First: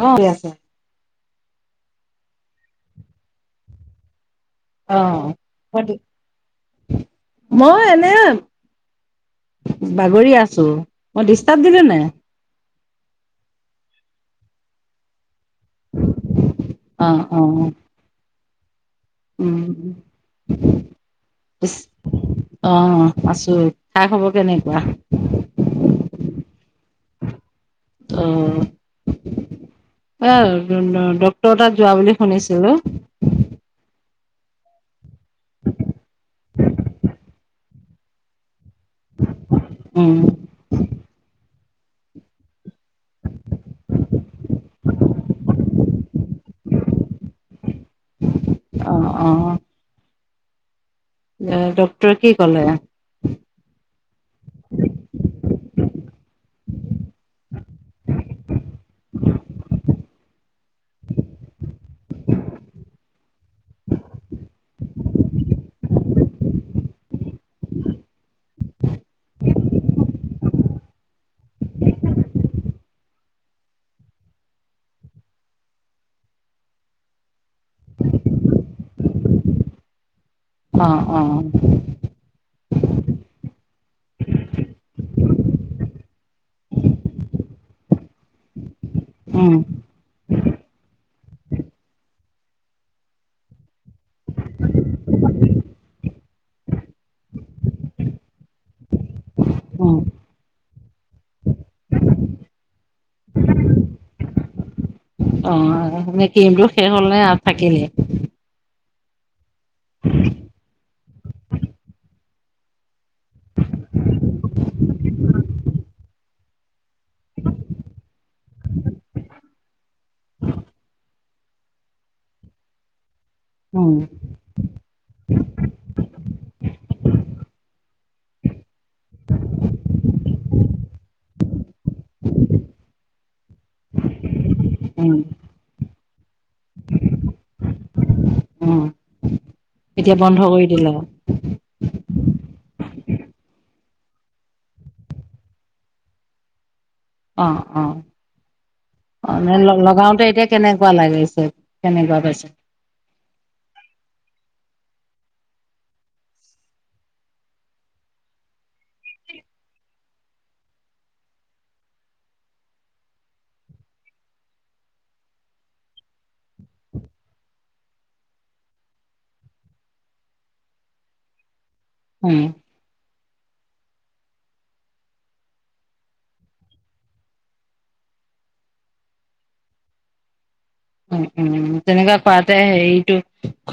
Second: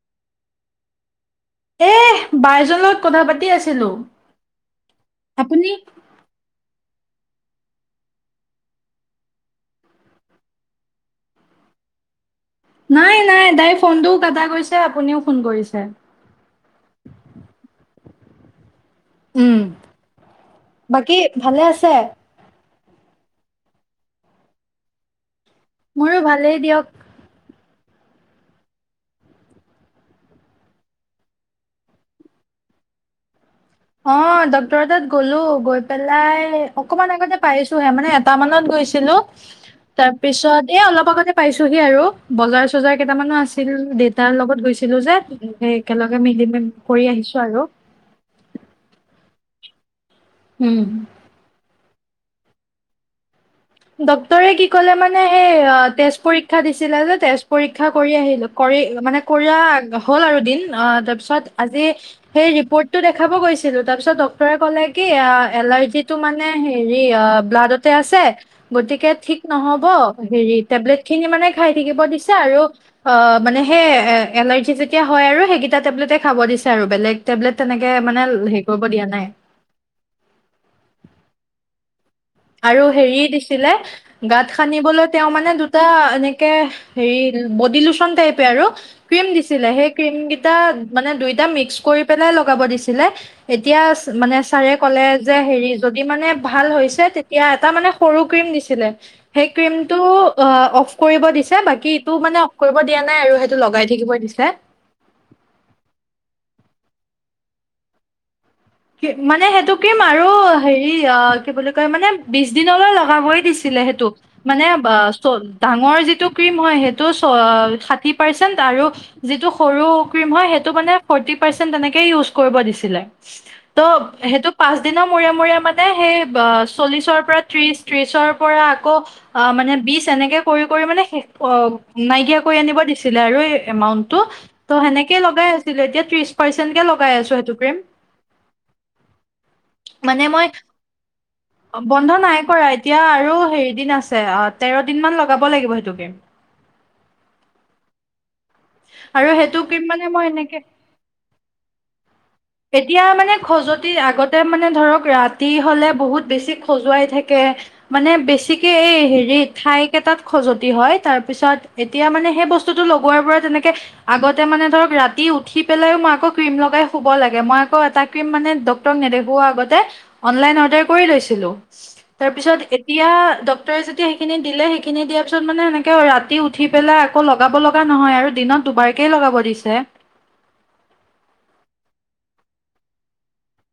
অ', [unintelligible] আছে। এ বাই এজনীৰ লগত কথা পাতি আছিলো। অ', আপুনি [unintelligible] মই এনে বাগৰি আছো, মই ডিষ্টাৰ্ব দিলো নে। নাই- নাই, তাইৰ ফোনটোও কাটা গৈছে, আপুনিও ফোন কৰিছে। অ', অ'। উম, [unintelligible] বাকী ভালে আছে অ', আছো, খা খবৰ কেনেকুৱা। মইও ভালেই দিয়ক। অ'। অ', [unintelligible] ডক্তৰ তাত যোৱা বুলি শুনিছিলো। অ', ডক্তৰৰ তাত গ'লো, গৈ পেলাই অকমান আগতে পাইছোহে, মানে এটা মানত গৈছ ছিলো, উম তাৰপিছত এ অলপ আগতে পাইছোহি আৰু বজাৰ চজাৰ কেইটামানো আছিল, দেতাৰ লগত গৈছিলো যে, সেই একেলগে মিলি মে [unintelligible] কৰি আহিছো আৰু। অ', অ'। উম। ইয়াৰ ডক্টৰে কি ক'লে। ডক্টৰে কি ক'লে মানে এই অ তেজ পৰীক্ষা দিছিলে যে, তেজ পৰীক্ষা কৰি আহিলো। কৰি মানে কৰা হ'ল আৰু দিন, অ', তাৰপিছত আজি সেই ৰিপৰ্টটো দেখাব গৈছিলোঁ, তাৰপিছত ডক্টৰে ক'লে কি অ এলাৰ্জিটো মানে হেৰি অ ব্লাডতে আছে গতিকে ঠিক নহ'ব, হেৰি টেবলেটখিনি মানে খাই থাকিব দিছে আৰু অ, মানে সেই এ এলাৰ্জি যেতিয়া হয় আৰু সেইকেইটা টেবলেট খাব দিছে আৰু বেলেগ টেবলেট তেনেকে মানে হেই কৰিব দিয়া নাই। অ, অ। আৰু হেৰি দিছিলে গাত সানিবলৈ তেওঁ মানে দুটা এনেকে হেৰি বডি লোচন টাইপে আৰু। ক্ৰীম উম দিছিলে। সেই ক্ৰীমকিটা মানে দুইটা মিক্স কৰি পেলাই লগাব দিছিলে। এতিয়া মানে ছাৰে ক'লে যে হেৰি যদি মানে ভাল হৈছে তে তিয়া এটা মানে সৰু ক্ৰীম দিছিলে। সেই উম ক্ৰীমটো অ অফ কৰিব দিছে। বাকী ইটো মানে অফ কৰিব দিয়া নাই আৰু সে টো লগাই থাকিবই দিছে। অ, নে ক্ৰীমটো শেষ হ'ল নে আৰু থাকিলেই? কি মানে সেইটো ক্ৰিম আৰু হেৰি অ কি বুলি কয় মানে বিছ দিনলৈ লগাবই দিছিলে সেইটো, মানে অ চ ডাঙৰ যিটো ক্ৰীম হয় সে টো চ ষাঠি পাৰ্চেণ্ট আৰু যিটো সৰু ক্ৰীম হয় সেইটো মানে ফৰটি পাৰ্চেণ্ট তেনেকে ইউচ কৰিব দিছিলে। ত উম সেইটো পাঁচদিনৰ মূৰে মূৰে মানে সেই ব চল্লিছৰ পৰা ত্ৰিছ, ত্ৰিছৰ পৰা আকৌ আ মানে বিছ এনেকে কৰি, কৰি মানে শেষ অ নাইকিয়া কৰি আনিব দিছিলে আৰু এ এমাউন্টটো, ত' উম সেনেকে লগাই আছিলো। এতিয়া ত্ৰিছ পাৰ্চেন্টকে লগাই আছো সেইটো ক্ৰীম। উম। এতিয়া মানে বন্ধ মই কৰি দিলে বন্ধ নাই কৰা। এতিয়া আৰু হেৰি দিন আছে, অ তেৰ দিনমান লগাব লাগিব সেইটো ক্ৰীম। অ, অ। আৰু অ [unintelligible] সেইটো লগাও ক্ৰীম মানে লগাওতে মই এতিয়া এনেকে কেনেকুৱা লাগিছে, কেনেকুৱা পাইছা? এতিয়া মানে খজতি, আগতে মানে ধৰক ৰাতি হ'লে বহুত বেছি খজুৱাই থাকে। মানে বেছিকে এই হেৰি থাইকেটাত খজতি হয়। তাৰ পিছত এতিয়া মানে সেই বস্তুটো লগোৱাৰ পৰা তেনেকে আগতে মানে ধৰক ৰাতি উঠি পেলাইও মই আকৌ ক্ৰীম লগাই শুব লাগে। মই আকৌ এটা ক্ৰীম মানে ডক্টৰক নেদেখোৱা আগতে অনলাইন অৰ্ডাৰ কৰি লৈছিলো। উম তাৰপিছত এ এতিয়া ডক্টৰে যেতিয়া সেইখিনি দিলে, সেইখিনি দিয়া পিছত মানে সেনেকে ৰাতি উঠি পেলাই আকৌ লগাব লগা নহয় আৰু দিনত দুবাৰকেই লগাব দিছে। উম, উম। তেনেকা কৰাতে হেৰিটো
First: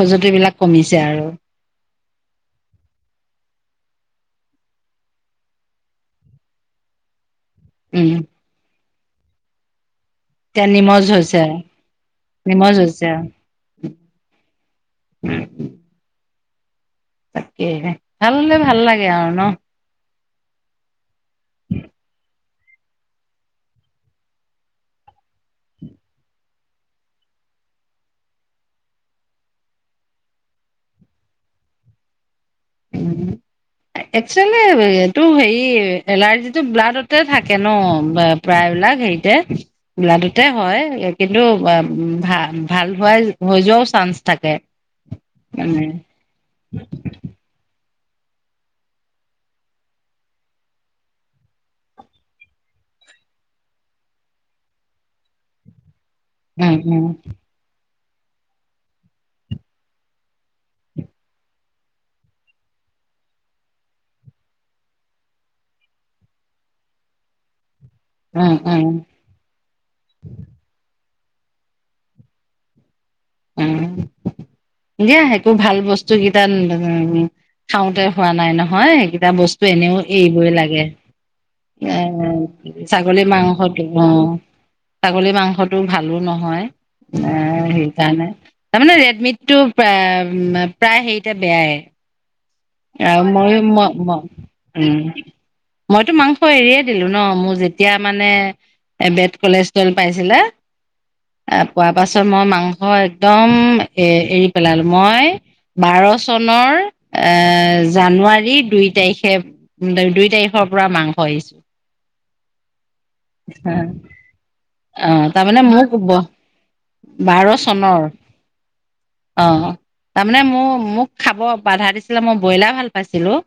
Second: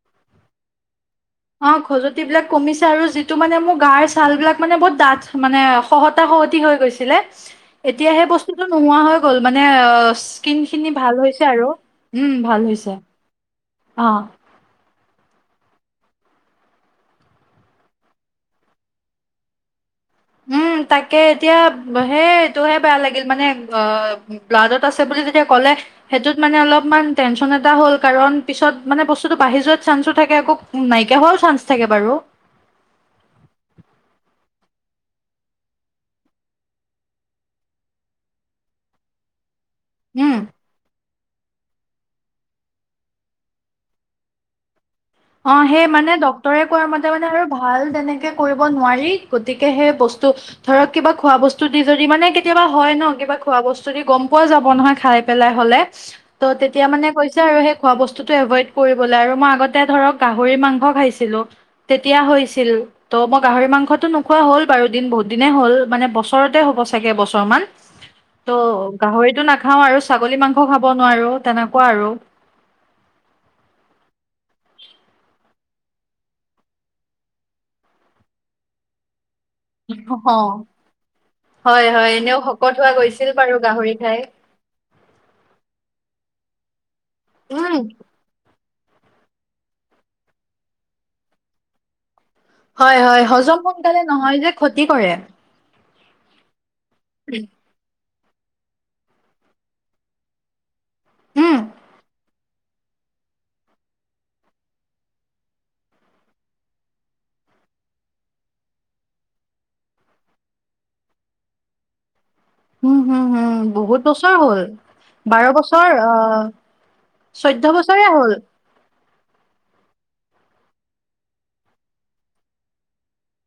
খজতিবিলাক কমিছে আৰু। অ, খজতিবিলাক কমিছে আৰু যিটো মানে মোৰ গাৰ ছালবিলাক মানে বহুত ডাঠ মানে। খহটা খহটি হৈ গৈছিলে। উম এতিয়া সেই বস্তুটো নোহোৱা হৈ গ'ল মানে আচ এতিয়া কিনখিনি নিমজ ভাল হৈছে আৰু। উম, ভাল নিমজ হৈছে, আৰু অ। [unintelligible] তাকেহে। ভাল হ'লে লাগে আৰু ন। উম, তাকে এতিয়াব সেই টোহে বেয়া লাগিল মানে অ ব্লাডত আছে বুলি যেতিয়া ক'লে। সেইটোত মানে অলপমান টেনচন এটা হ'ল, কাৰণ পিছত মানে বস্তুটো বাঢ়ি যোৱাত চান্সো থাকে। আকৌ উম, নাইকিয়া হোৱাও চান্স থাকে বাৰু। উম, উম। একচুৱেলি এইটো হেৰি এলাৰ্জিটো ব্লাডতে থাকে ন? বা প্ৰায়বিলাক হেৰিতে উম ব্লাডতে হয়। এ কিন্তু ভা-ভাল হোৱাৰ হৈ যোৱাও চান্স থাকে। অ', উম সেই মানে ডক্তৰে কোৱা মতে মানে আৰু ভাল তেনেকে কৰিব নোৱাৰি, গতিকে সেই বস্তু ধৰক কিবা খোৱা বস্তু দি যদি মানে কেতিয়াবা হয় ন, কিবা খোৱা বস্তু দি গম পোৱা যাব নহয় খাই পেলাই হ'লে। ত' উম তেতিয়া উম মানে কৈছে আৰু সেই খোৱা বস্তুটো এভইদ কৰিবলে আৰু মই আগত তে ধৰক গাহৰি মাংস খাইছিলো, তেতিয়া হৈছিল। ত' মই গাহৰি মাংসটো নোখোৱা হ'ল বাৰু দিন বহুত দিনে হ'ল, মানে বছৰতে হ'ব চাগে এবছৰ মান। [inaudible] ত' উম গাহৰিটো নাখাও আৰু ছাগলী মাংস খাব নোৱাৰো, তেনেকুৱা আৰু। উম, দিয়া সেইটো ভাল বস্তু কেইটা [unintelligible] খাওঁতে হোৱা নাই নহয়, সেইকেইটা বস্তু এনেও অ এৰিবই লাগে। হয় এ হয় এনেও শকত হোৱা ছাগলীৰ গৈছিল বাৰু মাংসটো গাহৰি খাই অ'। ছাগলী মাংসটো ভালো নহয়, এ উম হেৰি [unintelligible] তাৰমানে ৰেডমিটো পে প্ৰায় হেৰিতে বেয়াই। হয় এ হয় মইও হজম সোনকালে ম-ম নহয় যে ক্ষতি উম। কৰে মইতো মাংস এৰিয়ে দিলো ন, মোৰ যেতিয়া মানে [unintelligible] কলেচটল পাইছিলে, এ উম পোৱা পাছত মই মাংস ধৰ একদম এ এৰি পেলালো, মই বাৰ চনৰ এ জানুৱাৰী দুই তাৰিখে, দুই তাৰিখৰ পৰা মাংস এৰিছো। [inaudible] উম, হম, হম, বহুত বছৰ হ'ল। অ', বাৰ তাৰমানে বছৰ মোৰ [unintelligible] আহ বাৰ চৈধ্য বছৰে চনৰ, হ'ল অ'। তাৰ মানে মোৰ মোক খাব বাধা দিছিলে, মই ব্ৰইলাৰ ভাল পাইছিলো।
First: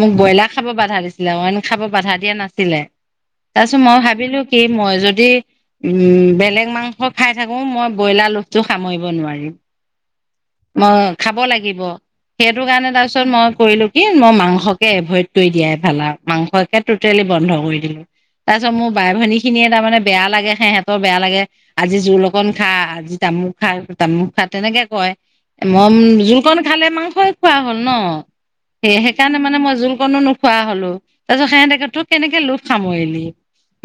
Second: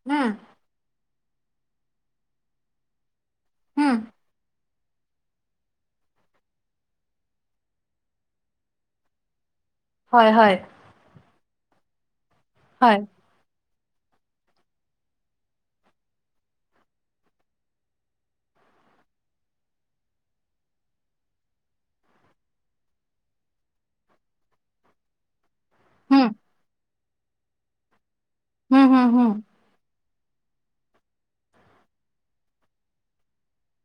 মোক উম ব্ৰইলাৰ খাব বাধা দিছিলে, অইন খাব বাধা দিয়া নাছিলে, তাৰপিছত উম মই ভাবিলো কি মই যদি উম, বেলেগ মাংস খাই থাকো মই ব্ৰইলাৰ লোভটো সামৰিব নোৱাৰিম। হয়-হয়। মই খাব লাগিব, সেইটো কাৰণে হয় তাৰপিছত মই কৰিলো কি মই মাংসকে এভইড কৰি দিয়াই ভাল আৰু, মাংসকে টটেলি বন্ধ কৰি দিলো। তাৰ পিছত মোৰ বাই ভনী খিনিয়ে তাৰমানে বেয়া লাগে, সিহঁতৰ বেয়া লাগে আজি জোল অকন খা, আজি তামুক খা- তামুক খা, তেনেকে কয়। মই উম জোলকণ খালে মাংসই খোৱা হ'ল ন, হম সেই হম হম সেইকাৰণে মানে মই জোল কনো নোখোৱা হ'লো, তাৰ পিছত সেহতেকে তোৰ কেনেকে লোভ সামৰিলি।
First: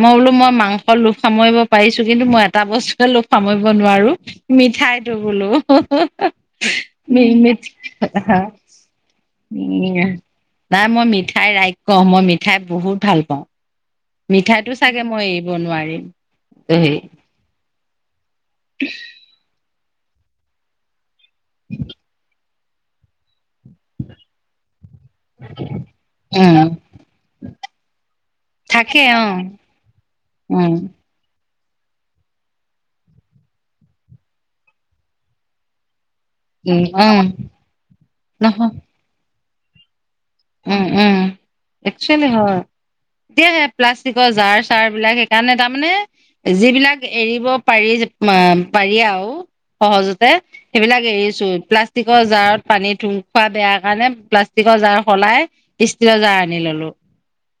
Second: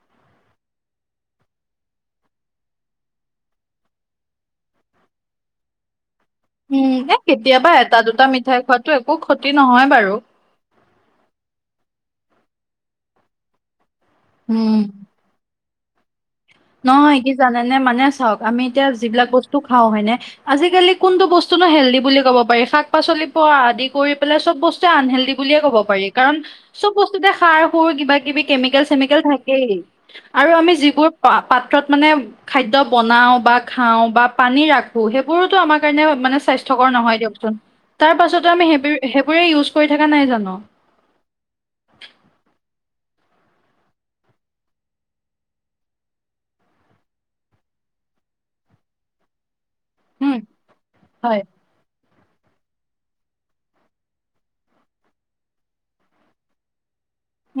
মই বোলো মই মাংস লোভ সামৰিব পাৰিছো, কিন্তু মই এটা বস্তুকে লোভ সামৰিব নোৱাৰো মিঠাইটো বোলো। উম এ [unintelligible] নাই মই কেতিয়াবা এটা দুটা মিঠাই খোৱাতো একো ক্ষতি নহয় বাৰু মিঠাই ৰাক্ষস, মই মিঠাই বহুত ভাল পাওঁ। মিঠাইটো উম চাগে মই এৰিব নোৱাৰিম। হেই নহয় কি জানেনে, মানে চাওঁক, আমি এতিয়া যিবিলাক বস্তু খাওঁ হয় নে, আজিকালি কোনটো বস্তুনো হেলডি বুলি ক'ব পাৰি, শাক পাচলি পোৱা আদি কৰি পেলাই চব বস্তুৱে আনহেল্ডি বুলিয়ে ক'ব পাৰি, কাৰণ উম চব বস্তুতে সাৰ সুৰ কিবা কিবি কেমিকেল থাকে চেমিকেল অ থাকেই, আৰু আমি উম যিবোৰ পা পাত্ৰত মানে খাদ্য বনাও বা খাওঁ বা পানী ৰাখো, সেইবোৰোতো আমাৰ কাৰণেও মানে উম স্বাস্থ্যকৰ নহয় উম দিয়কচোন। তাৰ পাছতো আমি নহয় সেইবো সেইবোৰে ইউজ কৰি থকা নাই জানো। উম, উম। একচুৱেলি হয়। তিয়ে প্লাষ্টিকৰ জাৰ-চাৰবিলাক সেইকাৰণে তাৰমানে যিবিলাক এৰিব পাৰি মা পাৰি আও সহজতে উম সেইবিলাক হয় এৰিছো। প্লাচ প্লাষ্টিকৰ জাৰত পানী ধু খোৱা বেয়া কাৰণে প্লাষ্টিকৰ জাৰ সলাই ষ্টিলৰ জাৰ আনি ল'লো।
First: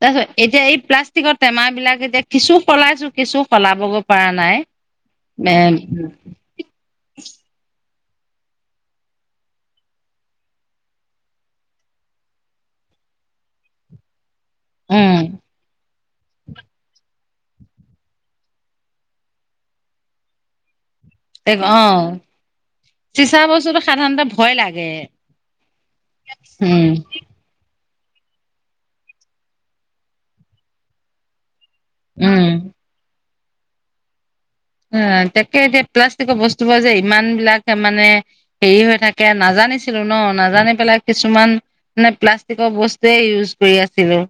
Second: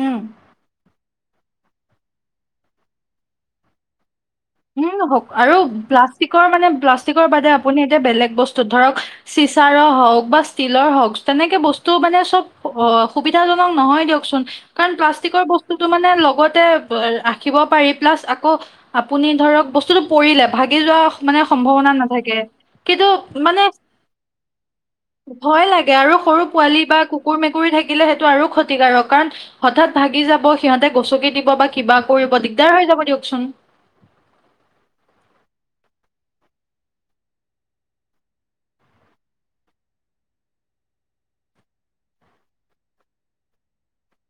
তাৰ পিছত এতিয়া এই প্লাচ ষ্টিকৰ টেমাবিলাক এতিয়া কিছু সলাইছো, কিছু সলাবগৈ পাৰা নাই। উম হওঁক, আৰু প্লাষ্টিকৰ মানে প্লাষ্টিকৰ বাদে আপুনি এতিয়া বেলেগ বস্তু ধৰক চিচাৰৰ হওঁক বা ষ্টীলৰ হওঁক তেনেকে বস্তু মানে চব অ সুবিধাজনক নহয় দিয়ক চোন। কাৰণ প্লাষ্টিকৰ বস্তুটো মানে লগতে ৰাখিব পাৰি। প্লাচ আকৌ আপুনি ধৰক বস্তুটো পৰিলে, ভাগি যোৱা মানে এ উম সম্ভাৱনা অ' নাথাকে, কিন্তু চিচা মানে বস্তুটো সাধাৰণতে ভয় লাগে। ভয় লাগে আৰু সৰু পোৱালি উম বা কু কুকুৰ, মেকুৰী থাকিলে সেইটো আৰু ক্ষতিকাৰক। কাৰণ হঠাৎ ভাগি যাব, সিহঁতে গচকি দিব বা কিবা কৰিব উম দিগদাৰ হৈ যাব দিয়কচোন। উম, তাকে এতিয়া প্লাষ্টিকৰ বস্তুবোৰ যে ইমানবিলাক তা মানে হেৰি হৈ থাকে। নাজানিছিলো ন। নাজানি পেলাই কিছুমান মানে প্লাষ্টিকৰ বস্তুৱে ইউজ কৰি আছিলো।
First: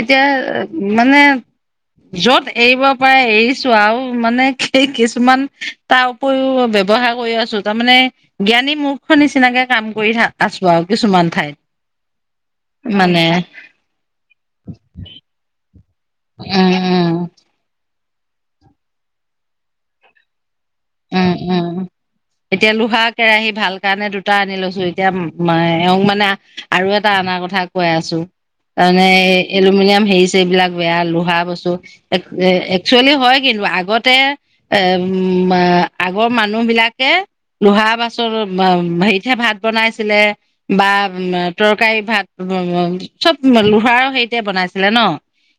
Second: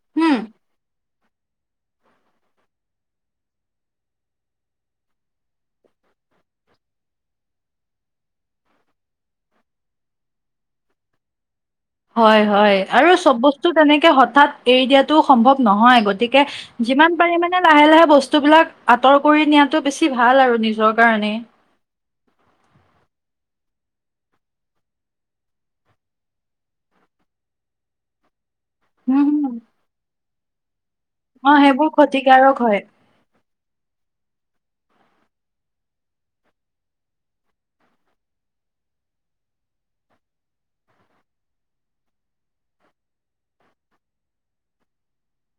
এতিয়া হম মানে য'ত এৰিব পাৰে এৰিছো, আও মানে এ কিছুমান তাৰ উপৰিও ব্যৱহাৰ কৰি আছো। তাৰমানে জ্ঞানী মূৰ্খৰ নিচিনাকে কাম কৰি থা আছো আও কিছুমান ঠাইত। হয়, হয় আৰু মানে চব বস্তু তেনেকে হঠাৎ এৰি দিয়াটোও সম্ভৱ নহয়। গতিকে উম যিমান উম পাৰি মানে লাহে লাহে বস্তুবিলাক আঁতৰ কৰি নিয়াটো বেছি ভাল আৰু নিজৰ কাৰণে। উম, উম। এতিয়া লোহাৰ কেৰাহী ভাল কাৰণে দুটা আনি লৈছো। এতিয়া এওঁক মানে আৰু এটা আনাৰ কথা কৈ আছো। তাৰমানে হুম হুম এলুমিনিয়াম হেই-ছেইবিলাক বেয়া। লো হা অ বস্তু। সেইবোৰ ক্ষতিকাৰক হয় এক-একচুৱেলি হয় কিন্তু। আগতে এ উম মা আগৰ মানুহবিলাকে লোহাৰ বাচনত হেৰিতহে ভাত বনাইছিলে। বা তৰকাৰী, ভাত চব লোহাৰৰ হেৰিতে বনাইছিলে ন?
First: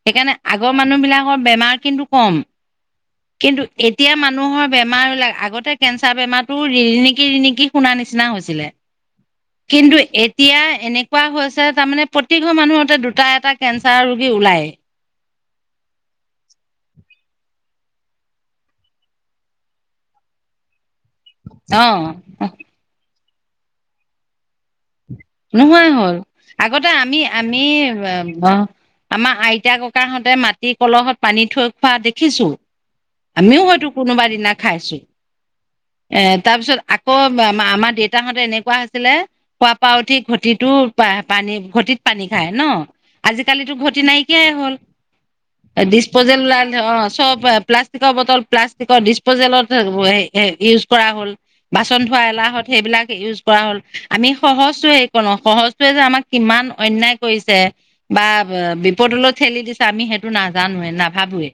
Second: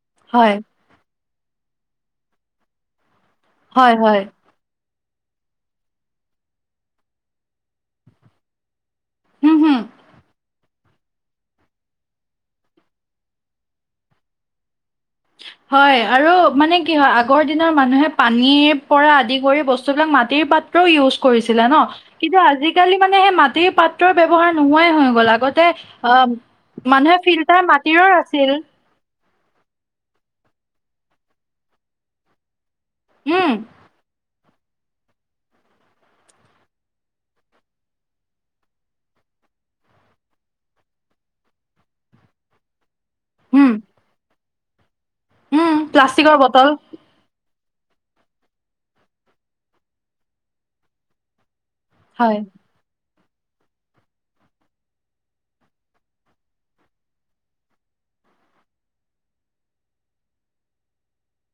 সেইকাৰণে হয় আগৰ মানুহবিলাকৰ বেমাৰ কিন্তু কম। কিন্তু হয় এতিয়া হয় মানুহৰ বেমাৰবিলাক, আগতে কেঞ্চাৰ বেমাৰটো ৰিণিকি ৰিণিকি শুনা নিচিনা হৈছিলে। হুম হুম কিন্তু এতিয়া এনেকুৱা হৈছে তামানে প্ৰতিঘ মানুহতে দুটা, এটা কেঞ্চাৰ ৰোগী ওলায়। হয়, আৰু মানে কি হয় আগৰ দিনৰ মানুহে পানীৰ পৰা আদি কৰি বস্তুবিলাক মাটিৰ পাত ত্ৰ ইউজ কৰিছিলে ন। অ কিন্তু আজি-কালি মানে সে মাটিৰ পাত্ৰৰ ব্যৱহাৰ নোহোৱাই হৈ গ'ল। আ নোহোৱাই হ'ল। আগতে আমি, আমি ফিল্টাৰ মাটিৰৰ আ আছিল [unintelligible] আমা আইতা, ককাহঁতে মাটি কলহত পানী থৈ খোৱা দেখিছো। উম আমিও হয়তো কোনোবা দিনা খাইছো। এ তাৰ পিছত আকৌ [unintelligible] আমা-আমা দেউতাহঁতে এনেকুৱা আছিলে শুৱা পা উঠি ঘটিটো পা পানী ঘটিত পানী খায় ন? উম আজি-কালিতো ঘটি নাইকিয়াই হ'ল। উম প্লাষ্টিকৰ ডিচপজেল ওলাল, বটল অ চব ষ্টিকৰ বটল প্লাষ্টিকৰ ডিচপজেলত হে-হে ইউজ কৰা হ'ল বাচন ধোৱা হয় এলাহত। সেইবিলাক ইউজ কৰা হ'ল। আমি সহজটোৱে [unintelligible] সহজটোৱে যে আমাক কিমান অন্যায় কৰিছে। বা বিপদলৈ ঠেলি দিছে আমি সেইটো নাজানোৱে, নাভাবোৱে।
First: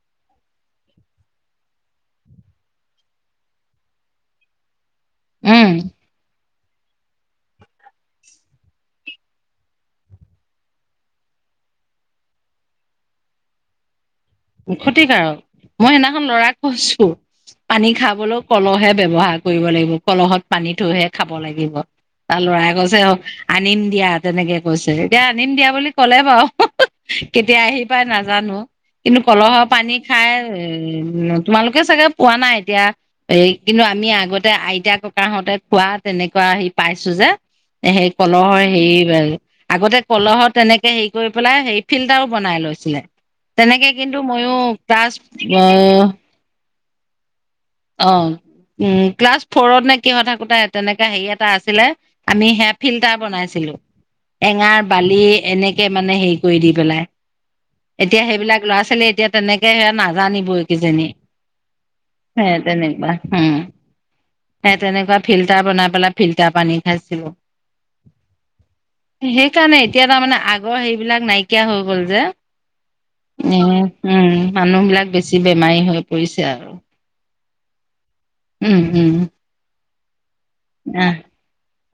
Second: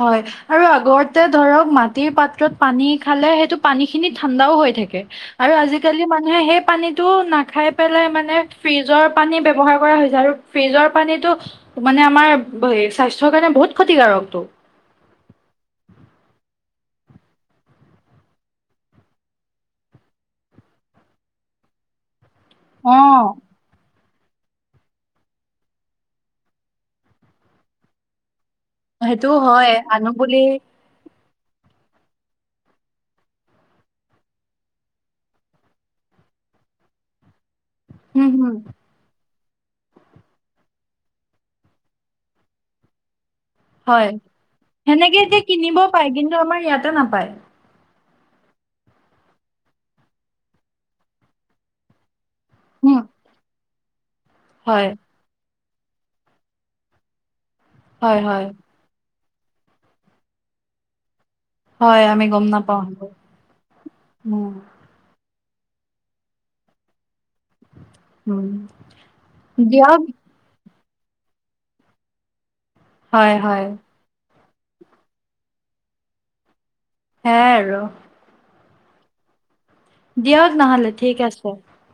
হয়, আৰু আগতে ধৰক মাটিৰ পাত্ৰত পানী খালে সেইটো পানীখিনি ঠাণ্ডাও হৈ থাকে আৰু উম আজি-কালি মানুহে হে পানীত টো নাখাই পেলাই মানে ফ্ৰিজৰ পানী ব্যৱহাৰ কৰা হৈছে আৰু ফ্ৰিজৰ পানীটো টো মানে আমাৰ হে স্বাস্থ্যৰ কাৰণে বহুত ক্ষতিকাৰকটো। ক্ষতিকাৰক। মই সেদিনাখন ল'ৰাক কৈছো। পানী খাবলও কলহে ব্যৱহাৰ কৰিব লাগিব। কলহত পানী থৈহে খাব লাগিব। তাৰ ল'ৰাই কৈছে অ আনিম দিয়া। তেনেকে কৈছে। এতিয়া আনিম দিয়া বুলি ক'লে বাও। [unintelligible] কেতিয়া আহি পাই নাজানো। কিন্তু সেইটো কলহৰ হয় পানী আনো বুলি খাই উ তোমালোকে চাগে পোৱা নাই এতিয়া? এই কিন্তু আমি আগতে আইতা, ককাহঁতে খোৱা তেনেকুৱা হেই পাইছো যে। হেই উম হম কলহৰ হেই [unintelligible] আগতে কলহত তেনেকে হেই কৰি পেলাই হেই ফিল্টাৰো বনাই লৈছিলে। তেনেকে হয়, কিন্তু ময়ো ক্লাছ সেনেকে এতিয়া কিনিবও পায়, কিন্তু আমাৰ ইয়াতে নাপায়। অ, উ ক্লাছ ফৰত নে কিহত থাকোতে তেনেকা হেৰি এটা আছিলে। আমি হেয়া উম ফিল্টাৰ বনাইছিলো। এঙাৰ, হয় বালি এনেক কে মানে হেই কৰি দি পেলাই। হয় এতিয়া হয় সেইবিলাক ল'ৱা-ছোৱালী এতিয়া তেনেকে হেয়া নাজানিবই কিজানি। হয় আমি গম সে নাপাওঁ সেইবোৰ। তেনেকুৱা উম হু। তেনেকুৱা ফিল্টাৰ বনাই পেলাই ফিল্টাৰ পানী খাইছিলো। উম সেইকাৰণে দিয়ক এতিয়া তাৰমানে আগ আগৰ হেৰিবিলাক নাইকিয়া হৈ গ'ল যে। হয় এ হয় উম, মানুহবিলাক বেছি বেমাৰী হৈ পৰিছে আৰু। সেয়া আৰু। উম, উম। দিয়ক নহ'লে ঠিক আছে।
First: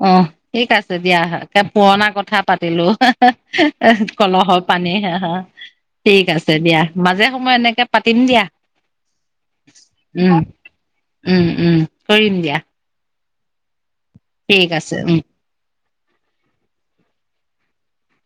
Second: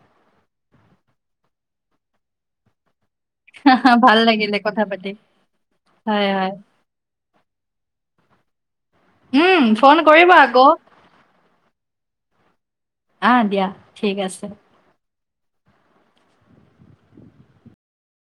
অহ, ঠিক আছে দিয়া। একে পুৰণা কথা পাতিলোঁ হেহ। [unintelligible] ভাল লাগিলে কলহৰ কথা পানী পাতি [unintelligible] হয় ঠিক হয় আছে দিয়া। মাজে সময় এনেকে পাতিম দিয়া। উম, ফন কৰিবা উম আকৌ। উম, উম কৰিম দিয়া। অ দিয়া ঠিক আছ ঠিক আছে উ।